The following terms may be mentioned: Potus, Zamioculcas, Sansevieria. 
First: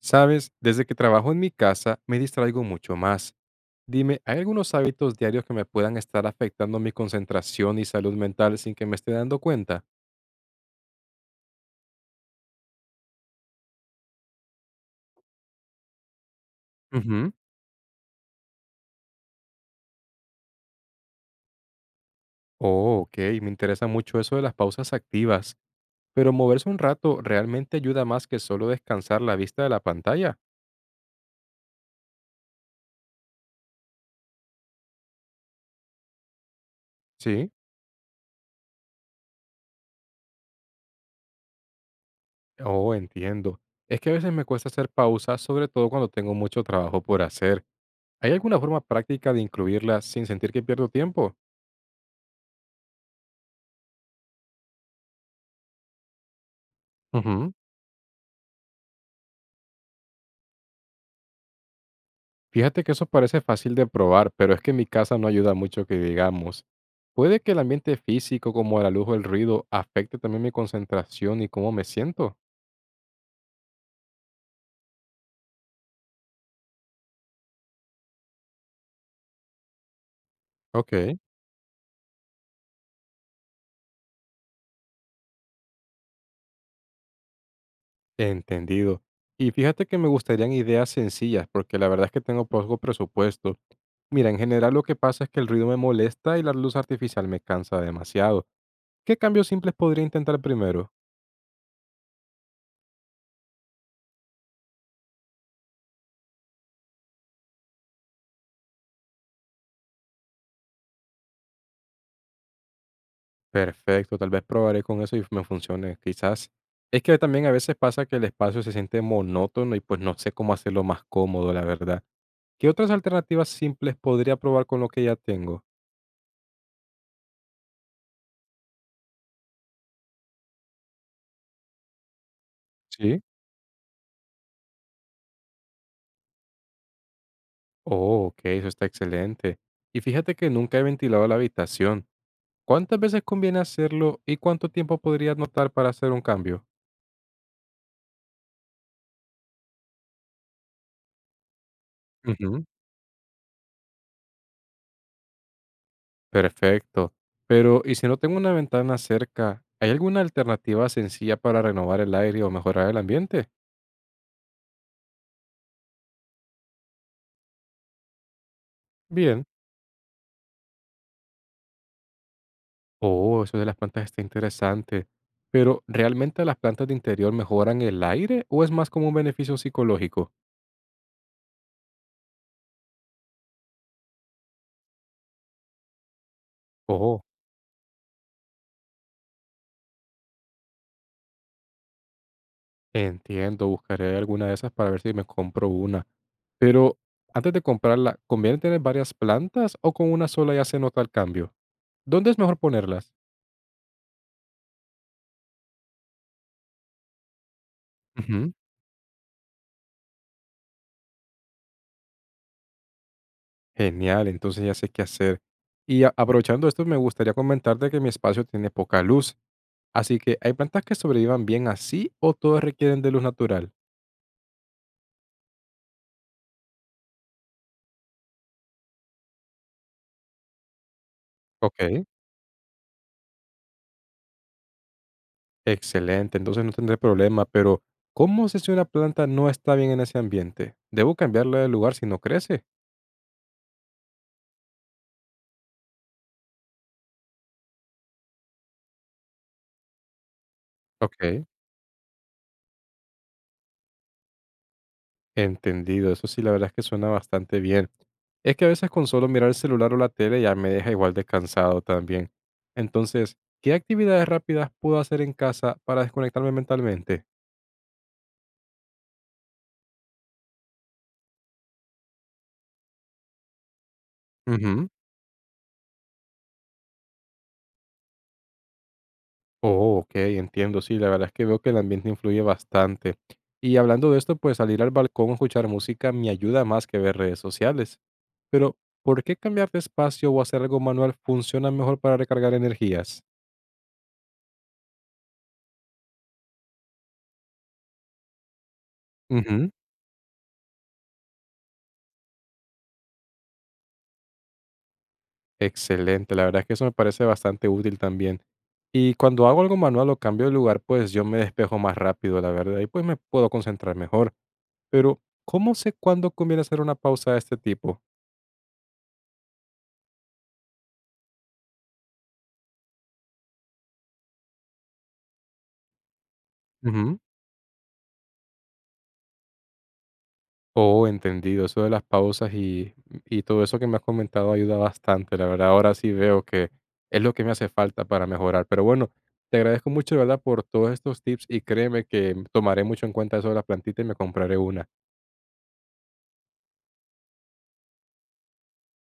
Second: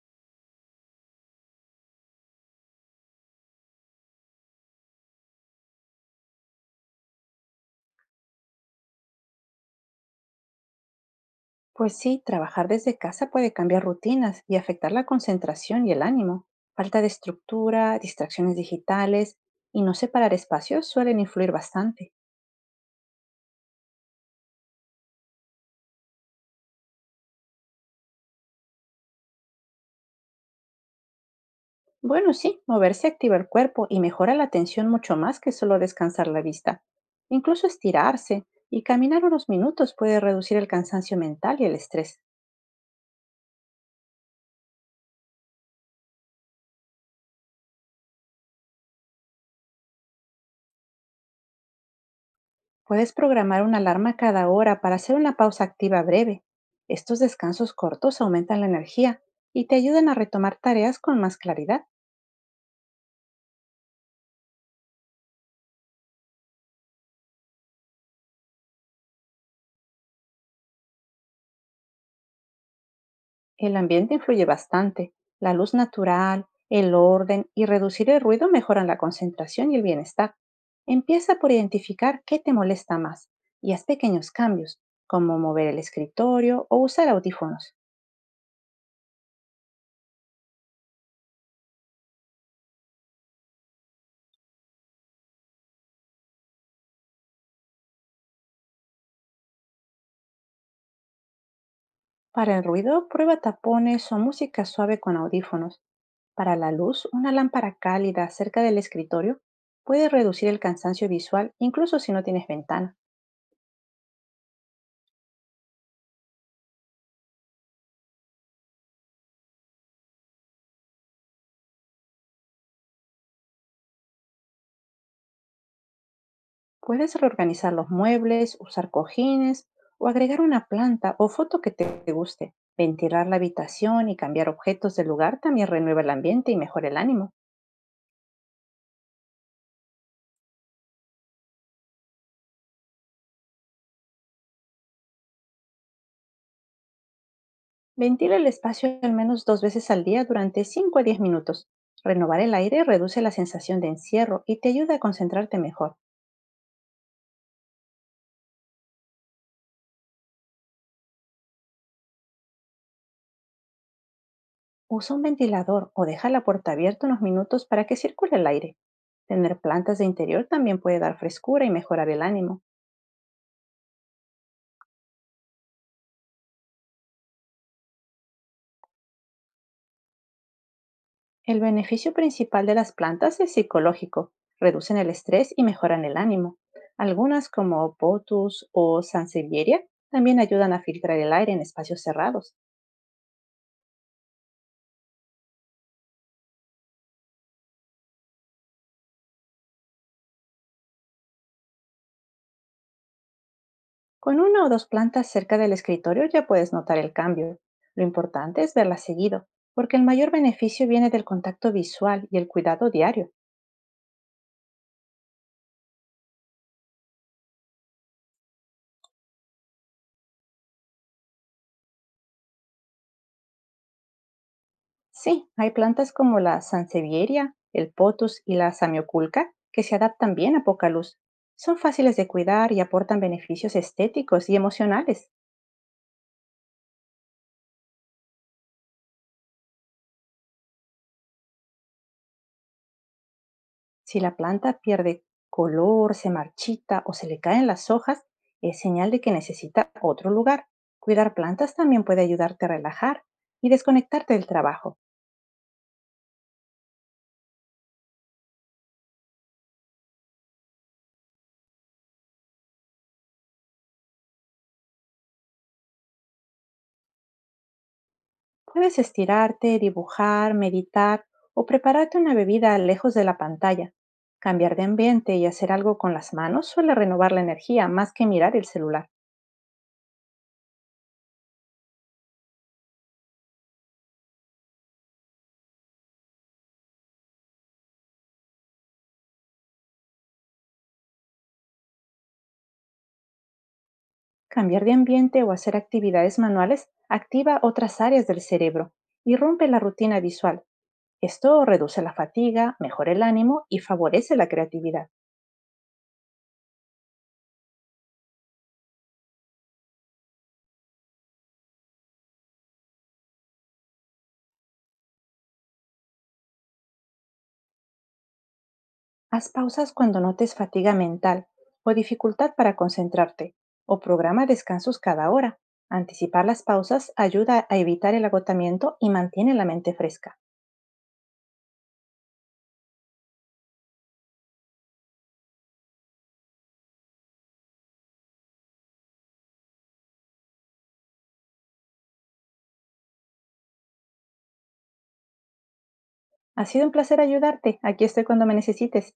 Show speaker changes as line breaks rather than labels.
Sabes, desde que trabajo en mi casa me distraigo mucho más. Dime, ¿hay algunos hábitos diarios que me puedan estar afectando mi concentración y salud mental sin que me esté dando cuenta?
Pues sí, trabajar desde casa puede cambiar rutinas y afectar la concentración y el ánimo. Falta de
Ujú.
estructura, distracciones digitales y no separar espacios suelen influir bastante.
Oh, ok, me interesa mucho eso de las pausas activas, pero moverse un rato realmente ayuda más que solo descansar la vista de la pantalla.
Bueno, sí, moverse activa el cuerpo y mejora la atención mucho más que solo descansar la vista.
Sí.
Incluso estirarse y caminar unos minutos puede reducir el cansancio mental y el estrés.
Oh, entiendo. Es que a veces me cuesta hacer pausas, sobre todo cuando tengo mucho trabajo por hacer. ¿Hay alguna forma práctica de incluirlas sin sentir que pierdo tiempo?
Puedes programar una alarma cada hora para hacer una pausa activa breve. Estos
Ujú.
descansos cortos aumentan la energía y te ayudan a retomar tareas con más claridad.
Fíjate que eso parece fácil de probar, pero es que en mi casa no ayuda mucho que digamos. ¿Puede que el ambiente físico, como la luz o el ruido, afecte también mi concentración y cómo me siento?
El ambiente influye bastante. La luz natural, el orden y reducir el ruido mejoran la concentración y el bienestar.
Ok.
Empieza por identificar qué te molesta más y haz pequeños cambios, como mover el escritorio o usar audífonos.
Entendido. Y fíjate que me gustarían ideas sencillas, porque la verdad es que tengo poco presupuesto. Mira, en general lo que pasa es que el ruido me molesta y la luz artificial me cansa demasiado. ¿Qué cambios simples podría intentar primero?
Para el ruido, prueba tapones o música suave con audífonos. Para la luz, una lámpara cálida cerca del escritorio puede reducir el cansancio visual incluso si no tienes ventana.
Perfecto, tal vez probaré con eso y me funcione, quizás. Es que también a veces pasa que el espacio se siente monótono y pues no sé cómo hacerlo más cómodo, la verdad. ¿Qué otras alternativas simples podría probar con lo que ya tengo?
Puedes reorganizar los muebles, usar cojines o agregar una planta o foto que te guste.
Sí.
Ventilar la habitación y cambiar objetos del lugar también renueva el ambiente y mejora el ánimo.
Oh, ok, eso está excelente. Y fíjate que nunca he ventilado la habitación. ¿Cuántas veces conviene hacerlo y cuánto tiempo podría notar para hacer un cambio?
Ventila el espacio al menos 2 veces al día durante 5 a 10 minutos. Renovar el
Ujú.
aire reduce la sensación de encierro y te ayuda a concentrarte mejor.
Perfecto. Pero, ¿y si no tengo una ventana cerca? ¿Hay alguna alternativa sencilla para renovar el aire o mejorar el ambiente?
Usa un ventilador o deja la puerta abierta unos minutos para que circule el aire.
Bien.
Tener plantas de interior también puede dar frescura y mejorar el ánimo.
Oh, eso de las plantas está interesante. Pero, ¿realmente las plantas de interior mejoran el aire o es más como un beneficio psicológico?
El beneficio principal de las plantas es psicológico. Reducen el estrés y mejoran el ánimo.
Oh,
Algunas como Potus o Sansevieria también ayudan a filtrar el aire en espacios cerrados.
entiendo, buscaré alguna de esas para ver si me compro una. Pero, antes de comprarla, ¿conviene tener varias plantas o con una sola ya se nota el cambio? ¿Dónde es mejor ponerlas?
Con una o dos plantas cerca del escritorio ya puedes notar el cambio. Lo
Ujú.
importante es verlas seguido, porque el mayor beneficio viene del contacto visual y el cuidado diario.
Genial, entonces ya sé qué hacer. Y aprovechando esto, me gustaría comentarte que mi espacio tiene poca luz. Así que, ¿hay plantas que sobrevivan bien así o todas requieren de luz natural?
Sí, hay plantas como la sansevieria, el potus y la samioculca que se adaptan bien a poca luz. Son
Ok.
fáciles de cuidar y aportan beneficios estéticos y emocionales.
Excelente, entonces no tendré problema, pero ¿cómo sé si una planta no está bien en ese ambiente? ¿Debo cambiarla de lugar si no crece?
Si la planta pierde color, se marchita o se le caen las hojas, es señal de que necesita otro lugar.
Ok,
Cuidar plantas también puede ayudarte a relajar y desconectarte del trabajo.
entendido, eso sí, la verdad es que suena bastante bien. Es que a veces con solo mirar el celular o la tele ya me deja igual descansado también. Entonces, ¿qué actividades rápidas puedo hacer en casa para desconectarme mentalmente?
Puedes estirarte, dibujar, meditar o prepararte una bebida lejos de la pantalla. Cambiar de
Ujú.
ambiente y hacer algo con las manos suele renovar la energía más que mirar el celular.
Oh, ok, entiendo, sí, la verdad es que veo que el ambiente influye bastante. Y hablando de esto, pues salir al balcón o escuchar música me ayuda más que ver redes sociales. Pero, ¿por qué cambiar de espacio o hacer algo manual funciona mejor para recargar energías?
Cambiar de ambiente o hacer actividades manuales activa otras áreas del cerebro y rompe
Ujú.
la rutina visual. Esto reduce la fatiga, mejora el ánimo y favorece la creatividad.
Excelente, la verdad es que eso me parece bastante útil también. Y cuando hago algo manual o cambio de lugar, pues yo me despejo más rápido, la verdad, y pues me puedo concentrar mejor. Pero, ¿cómo sé cuándo conviene hacer una pausa de este tipo?
Haz pausas cuando notes fatiga mental o dificultad para concentrarte, o programa descansos cada hora. Anticipar las pausas
Ujú.
ayuda a evitar el agotamiento y mantiene la mente fresca.
Oh, entendido. Eso de las pausas y todo eso que me has comentado ayuda bastante. La verdad, ahora sí veo que es lo que me hace falta para mejorar. Pero bueno, te agradezco mucho, de verdad, por todos estos tips y créeme que tomaré mucho en cuenta eso de la plantita y me compraré una.
Ha sido un placer ayudarte. Aquí estoy cuando me necesites.